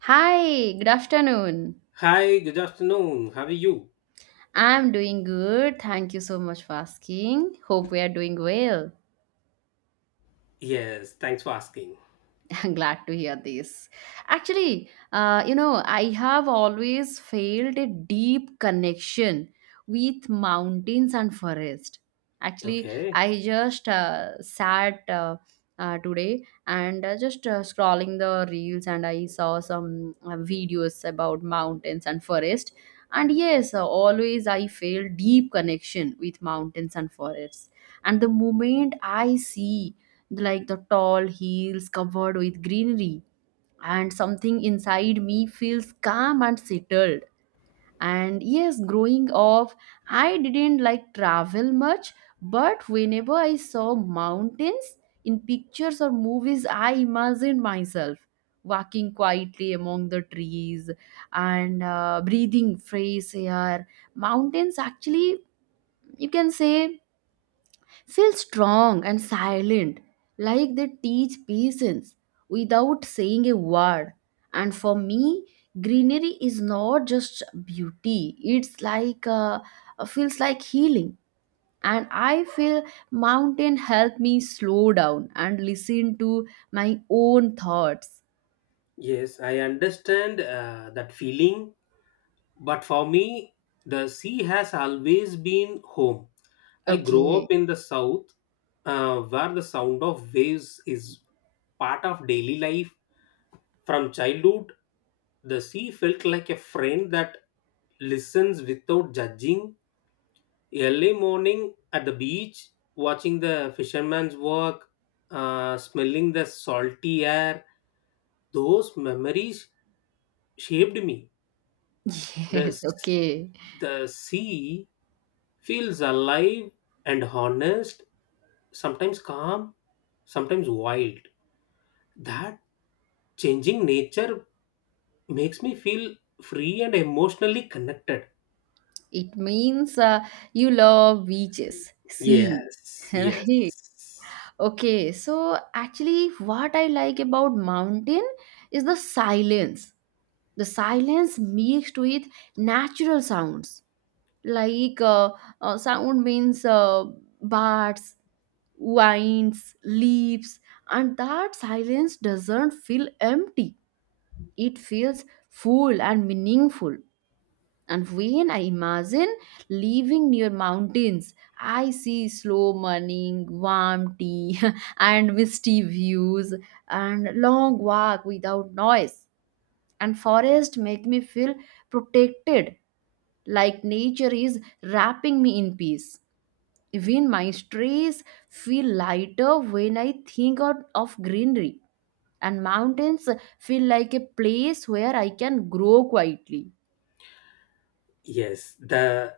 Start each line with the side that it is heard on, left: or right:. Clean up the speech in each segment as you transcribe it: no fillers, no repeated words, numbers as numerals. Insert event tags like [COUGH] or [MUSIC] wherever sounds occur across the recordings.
right: Hi, good afternoon.
left: Hi, good afternoon. How are you?
right: I'm doing good. Thank you so much for asking. Hope we are doing well.
left: Yes, thanks for asking.
right: [LAUGHS] I'm glad to hear this. Actually, I have always felt a deep connection with mountains and forest. Actually,
left: Okay.
right: I just sat today and just scrolling the reels, and I saw some videos about mountains and forest. And yes, always I feel deep connection with mountains and forests. And the moment I see like the tall hills covered with greenery, and something inside me feels calm and settled. And yes, growing up, I didn't like travel much, but whenever I saw mountains in pictures or movies, I imagined myself walking quietly among the trees and breathing fresh air. Mountains actually, you can say, feel strong and silent, like they teach patience without saying a word. And for me, greenery is not just beauty, it's like feels like healing. And I feel mountain help me slow down and listen to my own thoughts.
left: Yes, I understand that feeling, but for me, the sea has always been home. I grew
right: Okay.
left: up
right: [LAUGHS]
left: in the south, where the sound of waves is part of daily life. From childhood, the sea felt like a friend that listens without judging. Early morning at the beach, watching the fisherman's walk, smelling the salty air, those memories shaped me. The,
right: Yes,
left: s-
right: okay.
left: the sea feels alive and honest, sometimes calm, sometimes wild. That changing nature makes me feel free and emotionally connected.
right: It means you love beaches, sea,
left: Yes,
right: [LAUGHS]
left: yes.
right: right? Okay, so actually, what I like about mountain is the silence. The silence mixed with natural sounds like sound means birds, winds, leaves, and that silence doesn't feel empty. It feels full and meaningful. And when I imagine living near mountains, I see slow morning, warm tea, [LAUGHS] and misty views, and long walk without noise. And forest make me feel protected, like nature is wrapping me in peace. Even my stress feel lighter when I think out of greenery. And mountains feel like a place where I can grow quietly.
left: Yes, the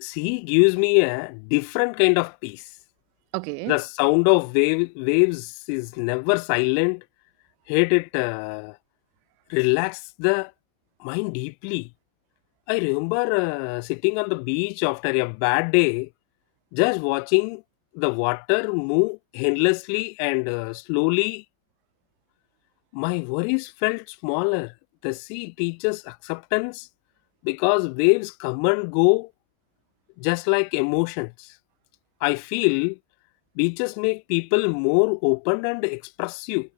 left: sea gives me a different kind of peace. The
right: Okay.
left: sound of waves is never silent. Hate it, relax the mind deeply. I remember sitting on the beach after a bad day, just watching the water move endlessly and slowly. My worries felt smaller. The sea teaches acceptance because waves come and go just like emotions. I feel beaches make people more open and expressive.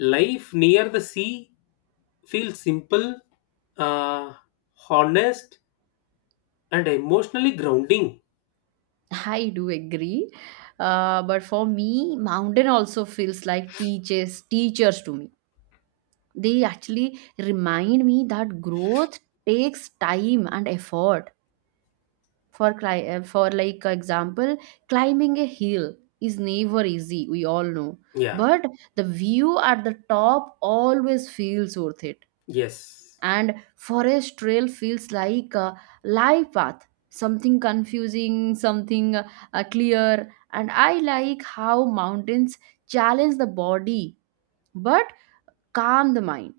left: Life near the sea feels simple, uh, honest, and emotionally grounding.
right: I do agree. But for me, mountain also feels like teaches teachers to me. They actually remind me that growth takes time and effort. For like example, climbing a hill is never easy. We all know,
left: Yeah,
right: but the view at the top always feels worth it.
left: yes.
right: And forest trail feels like a live path, something confusing, something clear. And I like how mountains challenge the body but calm the mind.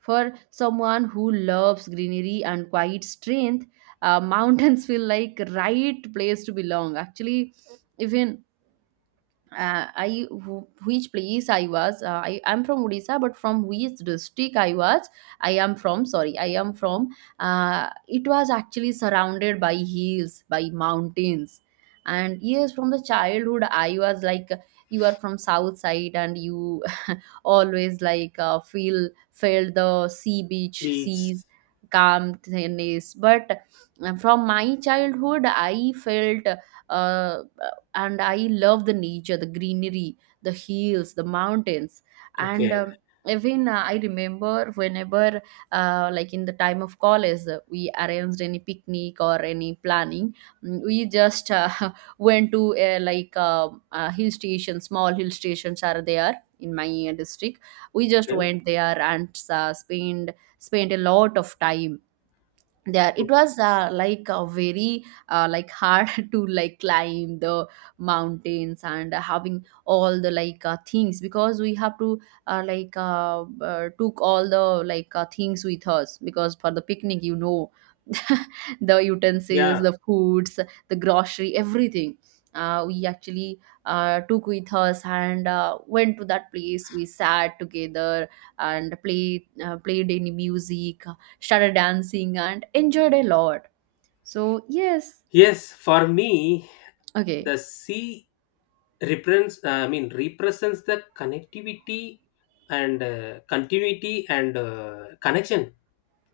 right: For someone who loves greenery and quiet strength, [LAUGHS] mountains feel like right place to belong actually. Even which place I was. I am from Odisha, but from which district I was. I am from. Sorry, I am from. It was actually surrounded by hills, by mountains, and yes, from the childhood I was like, you are from south side, and you [LAUGHS] always like feel felt the sea beach
left: Beach.
right: seas calm tennis. But from my childhood I felt uh, and I love the nature, the greenery, the hills, the mountains, and
left: Okay.
right: even I remember, whenever like in the time of college, we arranged any picnic or any planning, we just [LAUGHS] went to hill stations, small hill stations are there in my district. We just
left: Okay.
right: went there and spent spent a lot of time there. It
left: Cool.
right: was like a very like hard [LAUGHS] to like climb the mountains and having all the like things, because we have to took all the like things with us, because for the picnic, you know, [LAUGHS] the utensils,
left: Yeah.
right: the foods, the grocery, everything, we actually took with us and went to that place. We sat together and played, played any music, started dancing, and enjoyed a lot. So, yes,
left: Yes, for me,
right: okay,
left: the sea represents, represents the connectivity and continuity and connection.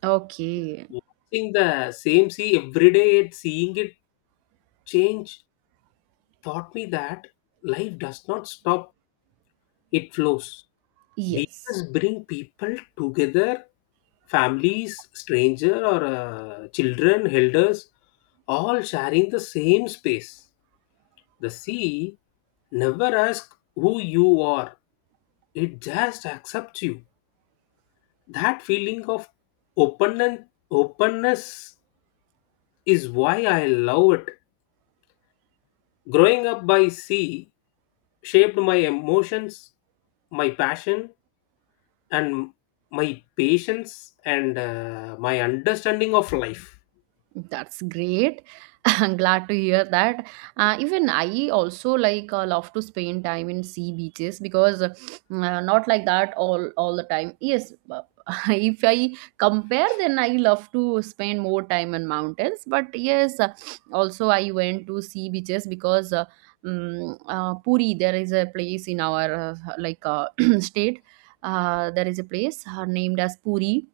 right: okay,
left: Watching the same sea every day and seeing it change taught me that life does not stop, it flows.
right: yes.
left: Beaches bring people together, families, stranger or children, elders, all sharing the same space. The sea never asks who you are, it just accepts you. That feeling of openness, openness is why I love it. Growing up by sea shaped my emotions, my passion, and my patience and my understanding of life.
right: That's great. [LAUGHS] I'm glad to hear that. Even I also like love to spend time in sea beaches, because not like that all the time. Yes, but [LAUGHS] if I compare, then I love to spend more time in mountains. But yes, also I went to sea beaches, because Puri, there is a place in our like [CLEARS THROAT] state. There is a place named as Puri.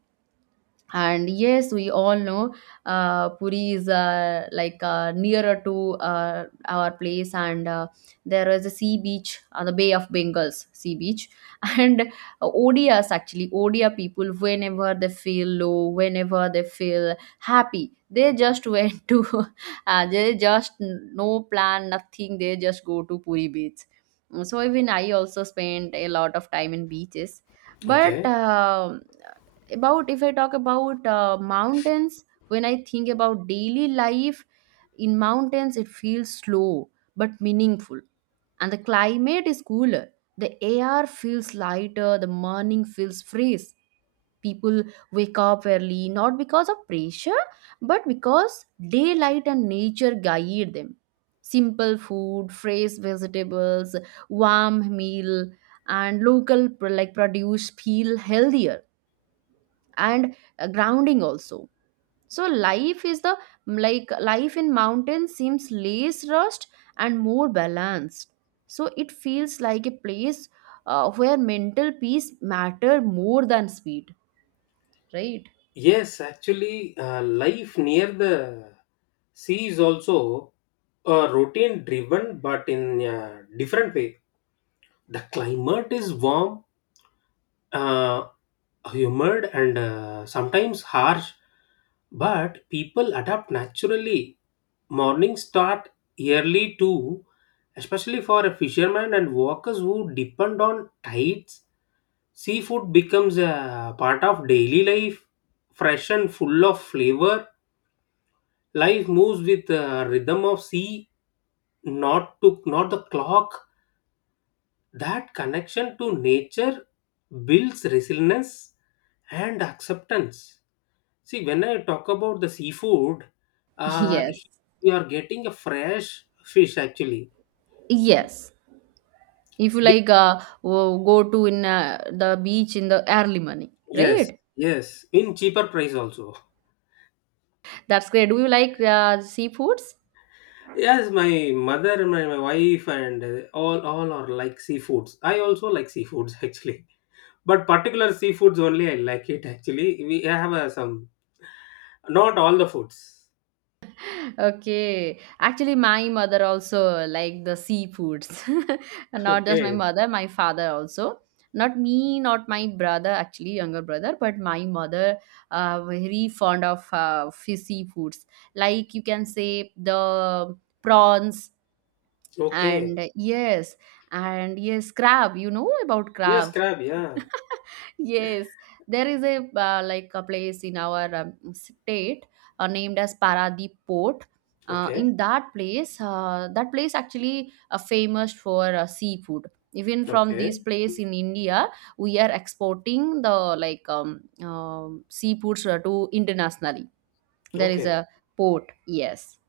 right: And yes, we all know Puri is like nearer to our place, and there is a sea beach, the Bay of Bengals sea beach. [LAUGHS] And Odias actually, Odia people, whenever they feel low, whenever they feel happy, they just went to, [LAUGHS] no plan, nothing, they just go to Puri beach. So even I also spent a lot of time in beaches. But
left: Okay.
right: um about if I talk about mountains, when I think about daily life in mountains, it feels slow but meaningful. And the climate is cooler, the air feels lighter, the morning feels fresh. People wake up early, not because of pressure, but because daylight and nature guide them. Simple food, fresh vegetables, warm meal, and like produce feel healthier and grounding also. So life is the like life in mountains seems less rushed and more balanced. So it feels like a place where mental peace matter more than speed, right?
left: Yes, actually, life near the sea is also a routine driven but in a different way. The climate is warm, uh, humored and sometimes harsh, but people adapt naturally. Mornings start early too, especially for a fisherman and workers who depend on tides. Seafood becomes a part of daily life, fresh and full of flavor. Life moves with the rhythm of sea, not the clock. That connection to nature builds resilience and acceptance. See, when I talk about the seafood,
right: [LAUGHS]
left: uh,
right: Yes,
left: you are getting a fresh fish actually.
right: yes, if you
left: Be-
right: like go to in the beach in the early morning,
left: Yes,
right: right?
left: yes, in cheaper price also.
right: That's great. Do you like seafoods?
left: Yes, my mother, my wife, and all are like seafoods. I also like seafoods [LAUGHS] actually, but particular seafoods only I like it actually. We have some, not all the foods.
right: Okay. Actually, my mother also like the seafoods. [LAUGHS] And not just my
left: Okay,
right: mother, my father also. Not me, not my brother, actually, younger brother, but my mother very fond of fishy foods. Like you can say the prawns,
left: okay.
right: and yes, crab. You know about
left: Yes,
right: crab.
left: crab. Yeah.
right: Yes, there is a like a place in our state named as Paradip Port.
left: Okay,
right: In that place, actually famous for seafood. Even from this
left: okay,
right: place in India, we are exporting the like seafoods to internationally. There is
left: okay.
right: a port, yes.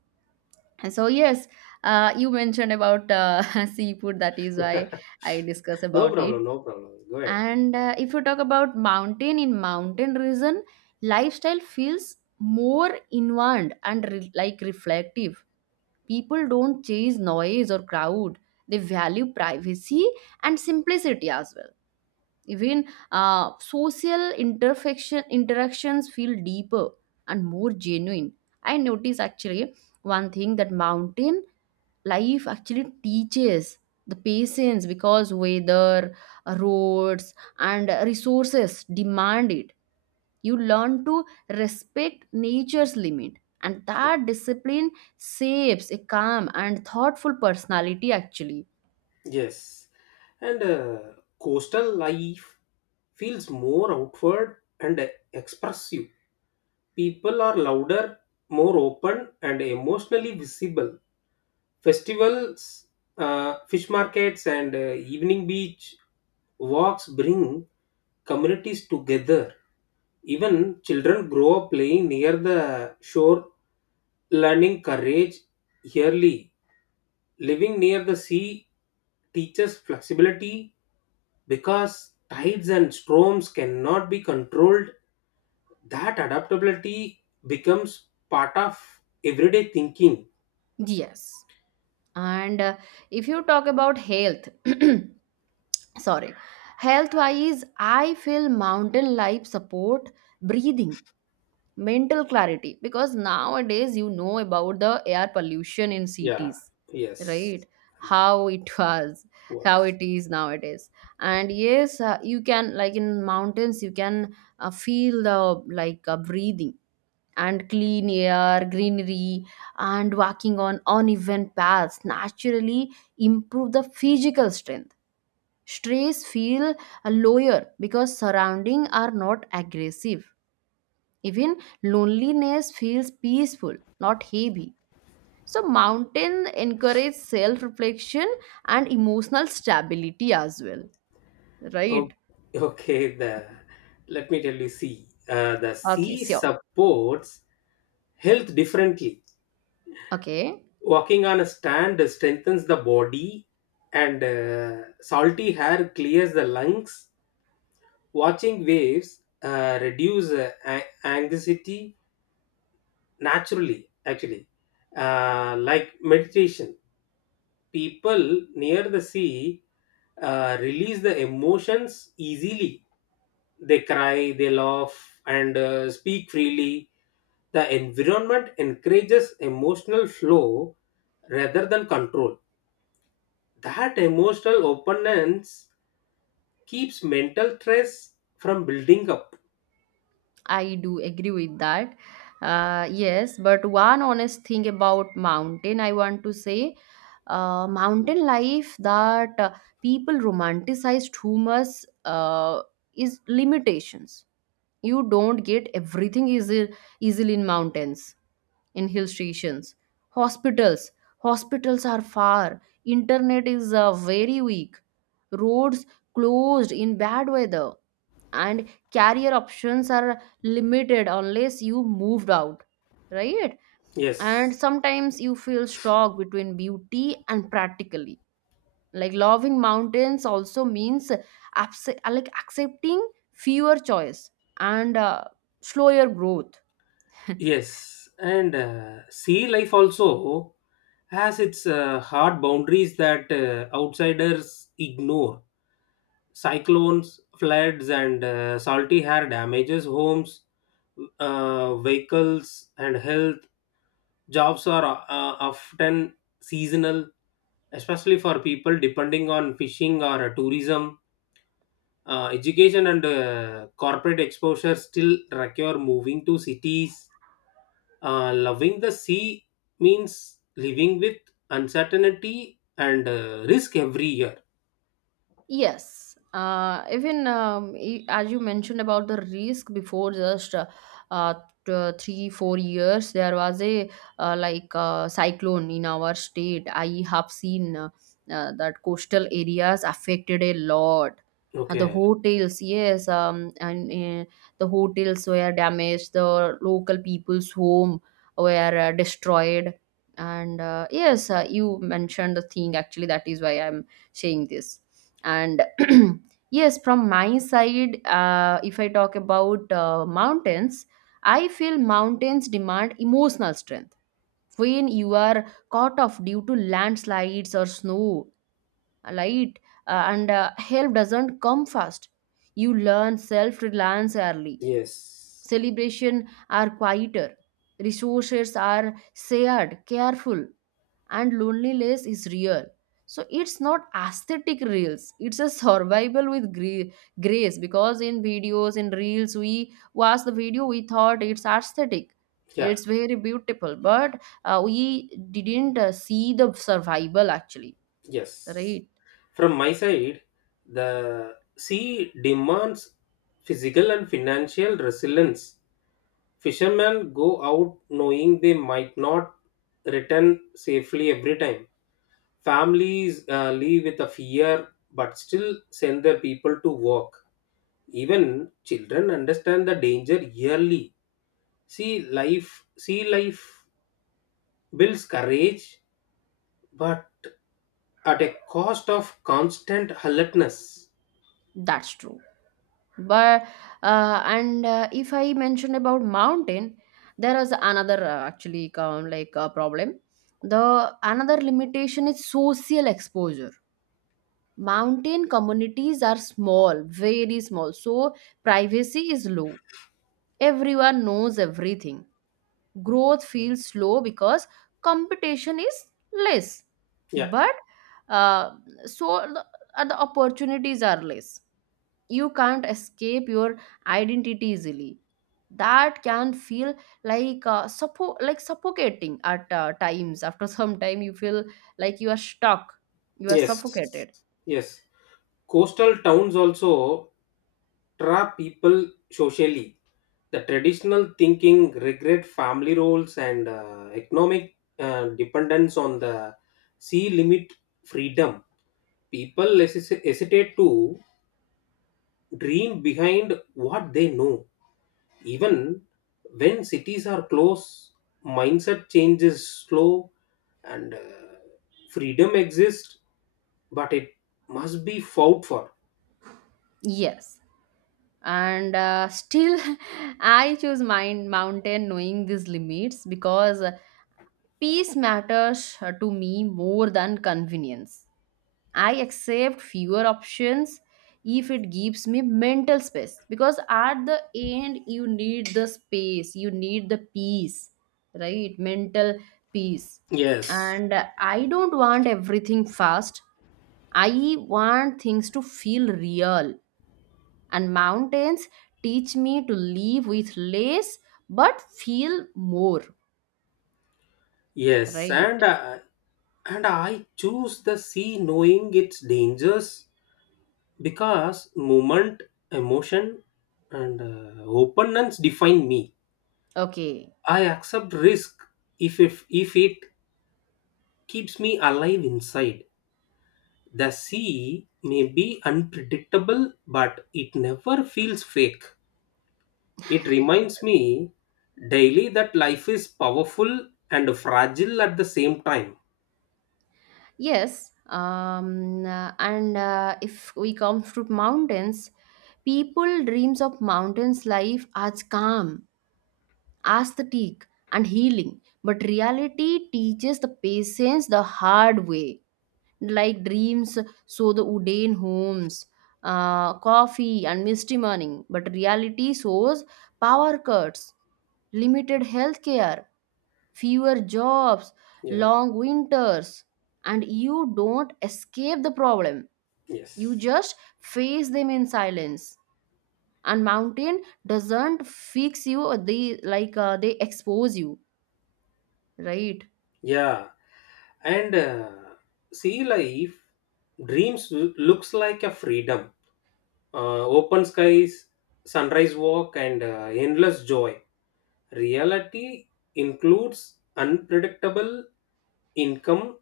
right: And so yes, you mentioned about [LAUGHS] seafood. That is why
left: [LAUGHS]
right: I discuss
left: no
right: about it.
left: problem. No problem. Go ahead.
right: And if you talk about mountain, in mountain region, lifestyle feels more inward and like reflective. People don't chase noise or crowd. They value privacy and simplicity as well. Even social interactions feel deeper and more genuine. I notice actually one thing, that mountain life actually teaches the patience, because weather, roads, and resources demand it. You learn to respect nature's limit, and that discipline shapes a calm and thoughtful personality actually.
left: Yes, and coastal life feels more outward and expressive. People are louder, more open, and emotionally visible. Festivals, fish markets, and evening beach walks bring communities together. Even children grow up playing near the shore, learning courage early. Living near the sea teaches flexibility because tides and storms cannot be controlled. That adaptability becomes part of everyday thinking.
right: Yes. And if you talk about health, [CLEARS THROAT] sorry, health wise I feel mountain life support breathing, mental clarity, because nowadays you know about the air pollution in
left: Yeah,
right: cities, right?
left: yes.
right: How it [LAUGHS] was, how
left: What?
right: it is nowadays. And yes, you can like in mountains, you can feel the like breathing and clean air, greenery. And walking on uneven paths naturally improve the physical strength. Stress feel lower because surrounding are not aggressive. Even loneliness feels peaceful, not heavy. So, mountain encourage self reflection and emotional stability as well,
left: Oh,
right: right?
left: okay. The Let me tell you. See, the
right: Okay,
left: sea
right: sure.
left: supports health differently.
right: Okay,
left: Walking on a stand strengthens the body, and salty air clears the lungs. Watching waves reduce anxiety naturally, actually. Like meditation, people near the sea release the emotions easily. They cry, they laugh, and speak freely. The environment encourages emotional flow rather than control. That emotional openness keeps mental stress from building up.
right: I do agree with that. Yes, but one honest thing about mountain, I want to say mountain life, that people romanticize too much uh, is limitations. You don't get everything easy, easily in mountains, in hill stations. Hospitals. Hospitals are far. Internet is very weak. Roads closed in bad weather. And career options are limited unless you moved out. Right? And
left: Yes.
right: sometimes you feel stuck between beauty and practically. Like loving mountains also means like accepting fewer choice and slower growth. [LAUGHS]
left: Yes, and sea life also has its hard boundaries that outsiders ignore. Cyclones, floods, and salty air damages homes, vehicles, and health. Jobs are often seasonal, especially for people depending on fishing or tourism. Education and corporate exposure still require moving to cities. Loving the sea means living with uncertainty and risk every year.
right: Yes, even as you mentioned about the risk before, uh, three, four years, there was a like cyclone in our state. I have seen that coastal areas affected a lot. The
left: Okay.
right: hotels, yes, and uh, the hotels were damaged, the local people's home were destroyed. And yes, you mentioned the thing actually, that is why I'm saying this. And [CLEARS THROAT] yes, from my side, if I talk about mountains, I feel mountains demand emotional strength. When you are caught off due to landslides or snow light, and help doesn't come fast, you learn self-reliance early.
left: Yes.
right: Celebration are quieter, resources are shared careful, and loneliness is real. So it's not aesthetic reels, it's a survival with grace. Because in videos, in reels, we watch the video, we thought it's aesthetic,
left: Yeah.
right: it's very beautiful, but we didn't see the survival actually,
left: Yes.
right: right?
left: From my side, the sea demands physical and financial resilience. Fishermen go out knowing they might not return safely every time. Families leave with a fear but still send their people to work. Even children understand the danger yearly. Sea life builds courage, but at a cost of constant alertness.
right: That's true. But and if I mention about mountain, there is another actually come like problem. The another limitation is social exposure. Mountain communities are small, very small, so privacy is low. Everyone knows everything. Growth feels slow because competition is less.
left: Yeah.
right: But uh, so the, the opportunities are less. You can't escape your identity easily. That can feel like suffocating at times. After [LAUGHS] some time, you feel like you are stuck, you are
left: Yes.
right: suffocated.
left: Yes. Coastal towns also trap people socially. The traditional thinking, regret family roles, and economic dependence on the sea limit freedom. People hesitate to dream behind what they know. Even when cities are close, mindset change is slow and freedom exists, but it must be fought for.
right: Yes. and still [LAUGHS] I choose mine mountain knowing these limits because peace matters to me more than convenience. I accept fewer options if it gives me mental space, because at the end you need the space, you need the peace, right? Mental peace.
left: Yes,
right: And I don't want everything fast. I want things to feel real, and mountains teach me to live with less but feel more,
left: yes, and
right: right?
left: I choose the sea knowing its dangers because movement, emotion, and openness define me.
right: Okay.
left: I accept risk if it keeps me alive inside. The sea may be unpredictable, but it never feels fake. It reminds me daily that life is powerful and fragile at the same time.
right: Yes. And If we come to mountains, people dreams of mountains life as calm, aesthetic, and healing, but reality teaches the patience the hard way, like dreams. So the Udane homes, coffee and misty morning, but reality shows power cuts, limited health care, fewer jobs,
left: Yeah,
right: long winters, and you don't escape the problem. You
left: yes.
right: just face them in silence. And mountain doesn't fix you, or they they expose you, right?
left: Yeah, and sea life looks like a freedom, open skies, sunrise walk, and endless joy. Reality includes unpredictable income,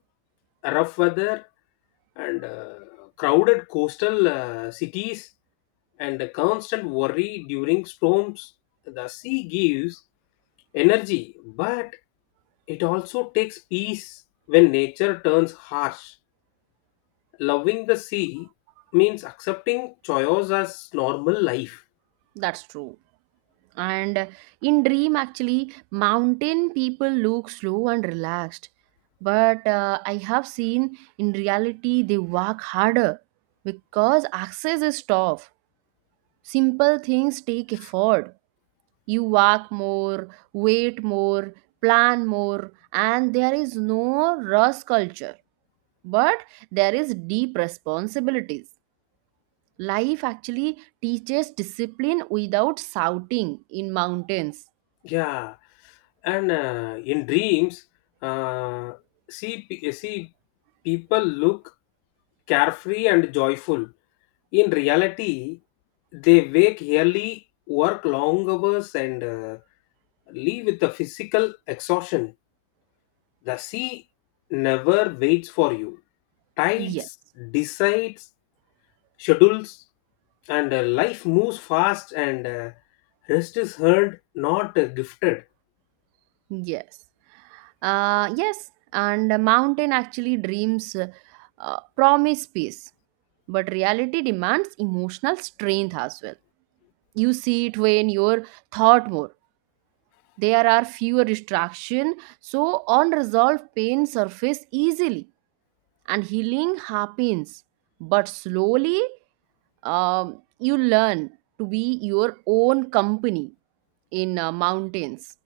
left: rough weather, and crowded coastal cities, and constant worry during storms. The sea gives energy, but it also takes peace when nature turns harsh. Loving the sea means accepting chaos as normal life.
right: That's true. And In dream, actually, mountain people look slow and relaxed, but I have seen in reality they work harder because access is tough. Simple things take effort. You work more, wait more, plan more, and there is no rush culture, but there is deep responsibilities. Life actually teaches discipline without shouting in mountains.
left: Yeah, and in dreams, uh, see people look carefree and joyful. In reality, they wake early, work long hours, and leave with a physical exhaustion. The sea never waits for you.
right: Yes.
left: Tides decides schedules and life moves fast and rest is hard, not gifted.
right: Yes. Yes, and a mountain actually dreams promise peace, but reality demands emotional strength as well. You see it when you're thought more. There are fewer distraction, so unresolved pain surface easily, and healing happens, but slowly. You learn to be your own company in mountains.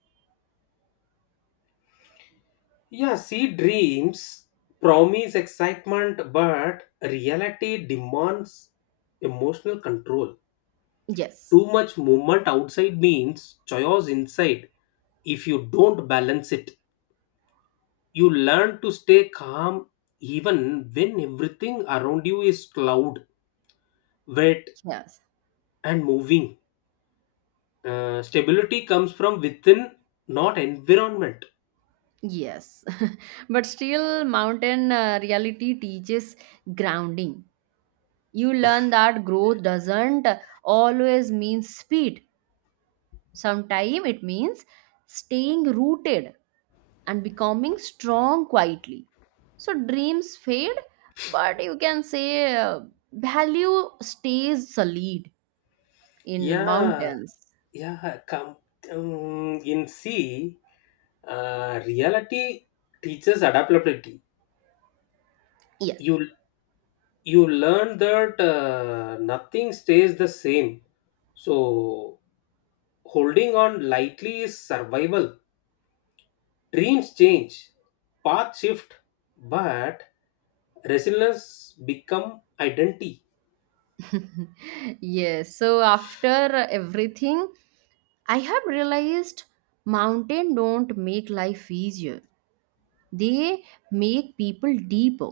left: Yeah, see, dreams promise excitement but reality demands emotional control.
right: Yes.
left: Too much movement outside means chaos inside. If you don't balance it, you learn to stay calm even when everything around you is loud, wet,
right: Yes.
left: and moving. Stability comes from within, not environment.
right: Yes. [LAUGHS] But still mountain reality teaches grounding. You learn that growth doesn't always mean speed. Sometimes it means staying rooted and becoming strong quietly. So dreams fade, but you can say value stays solid in
left: Yeah,
right: mountains.
left: yeah. Um, in see, reality teaches adaptability.
right: Yes.
left: You you learn that nothing stays the same. So holding on lightly is survival. Dreams change, path shift, but resilience become identity.
right: [LAUGHS] Yes. So after everything, I have realized mountain don't make life easier. They make people deeper.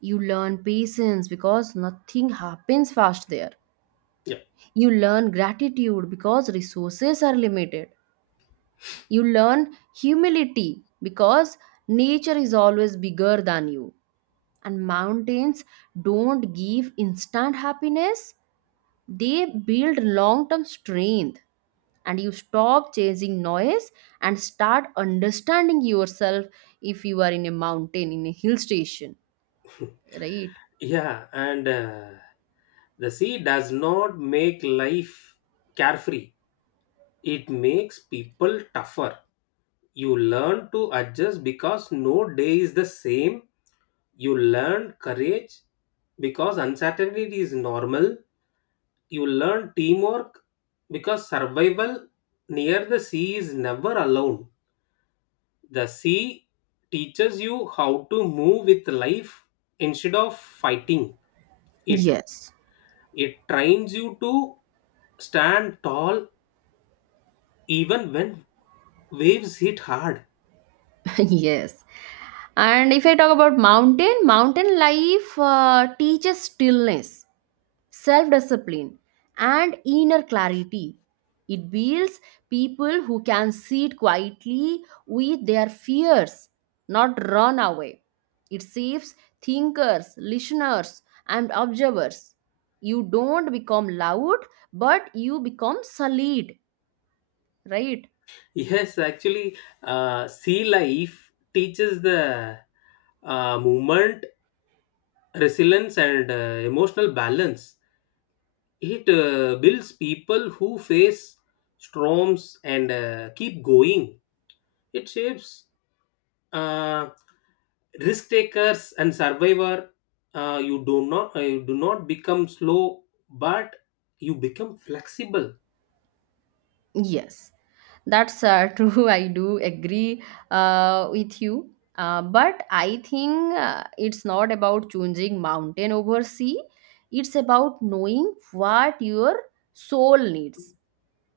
right: You learn patience because nothing happens fast there.
left: Yep.
right: You learn gratitude because resources are limited. You learn humility because nature is always bigger than you. And mountains don't give instant happiness, they build long term strength. And you stop chasing noise and start understanding yourself if you are in a mountain, in a hill station, right?
left: Yeah, and the sea does not make life carefree. It makes people tougher. You learn to adjust because no day is the same. You learn courage because uncertainty is normal. You learn teamwork because survival near the sea is never alone. The sea teaches you how to move with life instead of fighting it.
right: Yes.
left: It trains you to stand tall even when waves hit hard. [LAUGHS]
right: [LAUGHS] Yes. And if I talk about mountain, mountain life teaches stillness, self discipline, and inner clarity. It builds people who can sit quietly with their fears, not run away. It saves thinkers, listeners, and observers. You don't become loud, but you become solid, right?
left: Yes, actually, sea life teaches the movement, resilience, and emotional balance. It builds people who face storms and keep going. It shapes uh, risk takers and survivor. You do not become slow, but you become flexible.
right: Yes, that's [LAUGHS] true. I do agree with you. But I think it's not about choosing mountain over sea. It's about knowing what your soul needs,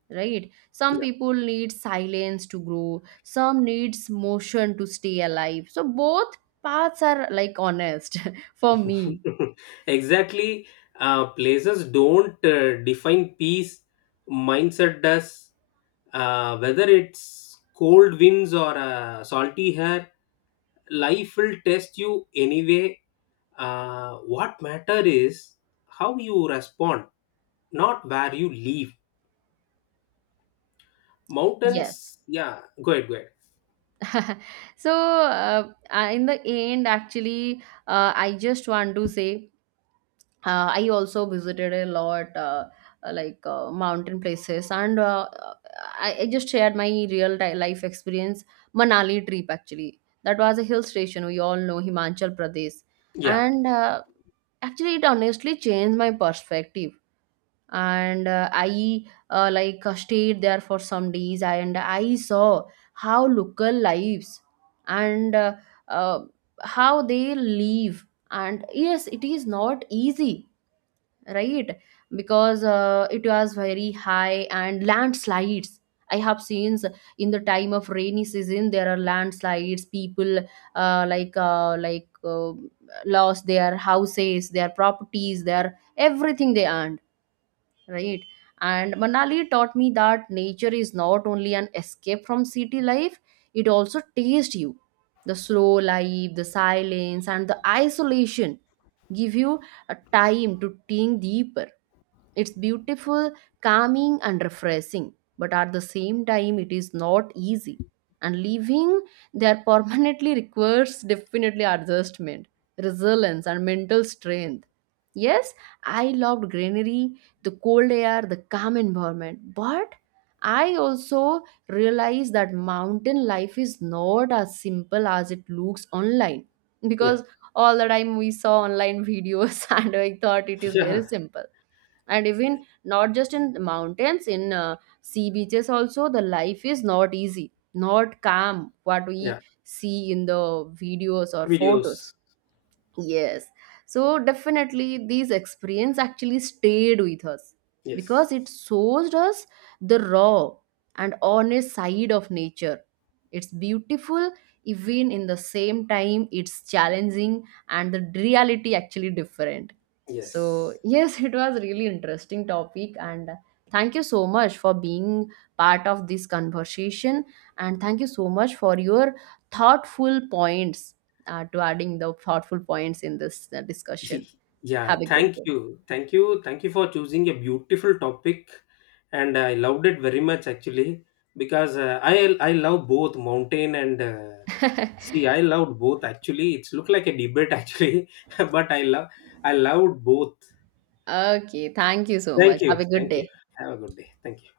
right: right? Some people need silence to grow, some needs motion to stay alive. So both paths are like honest [LAUGHS] for
left: [LAUGHS]
right: me.
left: exactly. Places don't define peace, mindset does. Whether it's cold winds or salty hair, life will test you anyway. What matter is how you respond, not where you live.
right: Yes.
left: Mountains, yeah, go ahead, go ahead.
right: [LAUGHS] So in the end, actually, I just want to say, I also visited a lot mountain places, and I just shared my real life experience. Manali trip, actually, that was a hill station. We all know Himachal Pradesh.
left: Yeah,
right: And actually, it honestly changed my perspective. And uh, i uh, like uh, stayed there for some days, and I saw how local lives and uh, how they live. And yes, it is not easy, right? Because it was very high, and landslides, I have seen, in the time of rainy season, there are landslides. People uh, like uh, like uh, lost their houses, their properties, their everything they earned, right? And Manali taught me that nature is not only an escape from city life. It also tastes you. The slow life, the silence, and the isolation give you a time to think deeper. It's beautiful, calming, and refreshing, but at the same time, it is not easy. And living there permanently [LAUGHS] requires definitely adjustment, resilience, and mental strength. Yes, I loved greenery, the cold air, the calm environment, but I also realized that mountain life is not as simple as it looks online,
left: yeah.
right: because all the time we saw online videos [LAUGHS] and I thought it
left: [LAUGHS]
right: is very
left: yeah,
right: simple. And even not just in mountains, in sea beaches also, the life is not easy, not calm, what we
left: yeah.
right: see in the videos or photos.
left: Videos.
right: Yes. So definitely these experience actually stayed with us, because
left: Yes,
right: it shows us the raw and honest side of nature. It's beautiful, even in the same time it's challenging, and the reality actually different. So
left: yes.
right: yes, [LAUGHS] it was really interesting topic, and thank you so much for being part of this conversation, and thank you so much for your thoughtful points, to adding the thoughtful points in this discussion.
left: [LAUGHS] Yeah,
right: Have a good
left: thank
right: day.
left: you. Thank you. Thank you for choosing a beautiful topic. And I loved it very much actually because I love both mountain and sea. I loved both actually. It's look like a debate actually, [LAUGHS] but I loved both.
right: Okay, thank you so much.
left: Thank you.
right: Have a good
left: Thank you.
right: day.
left: Have a good day. Thank you.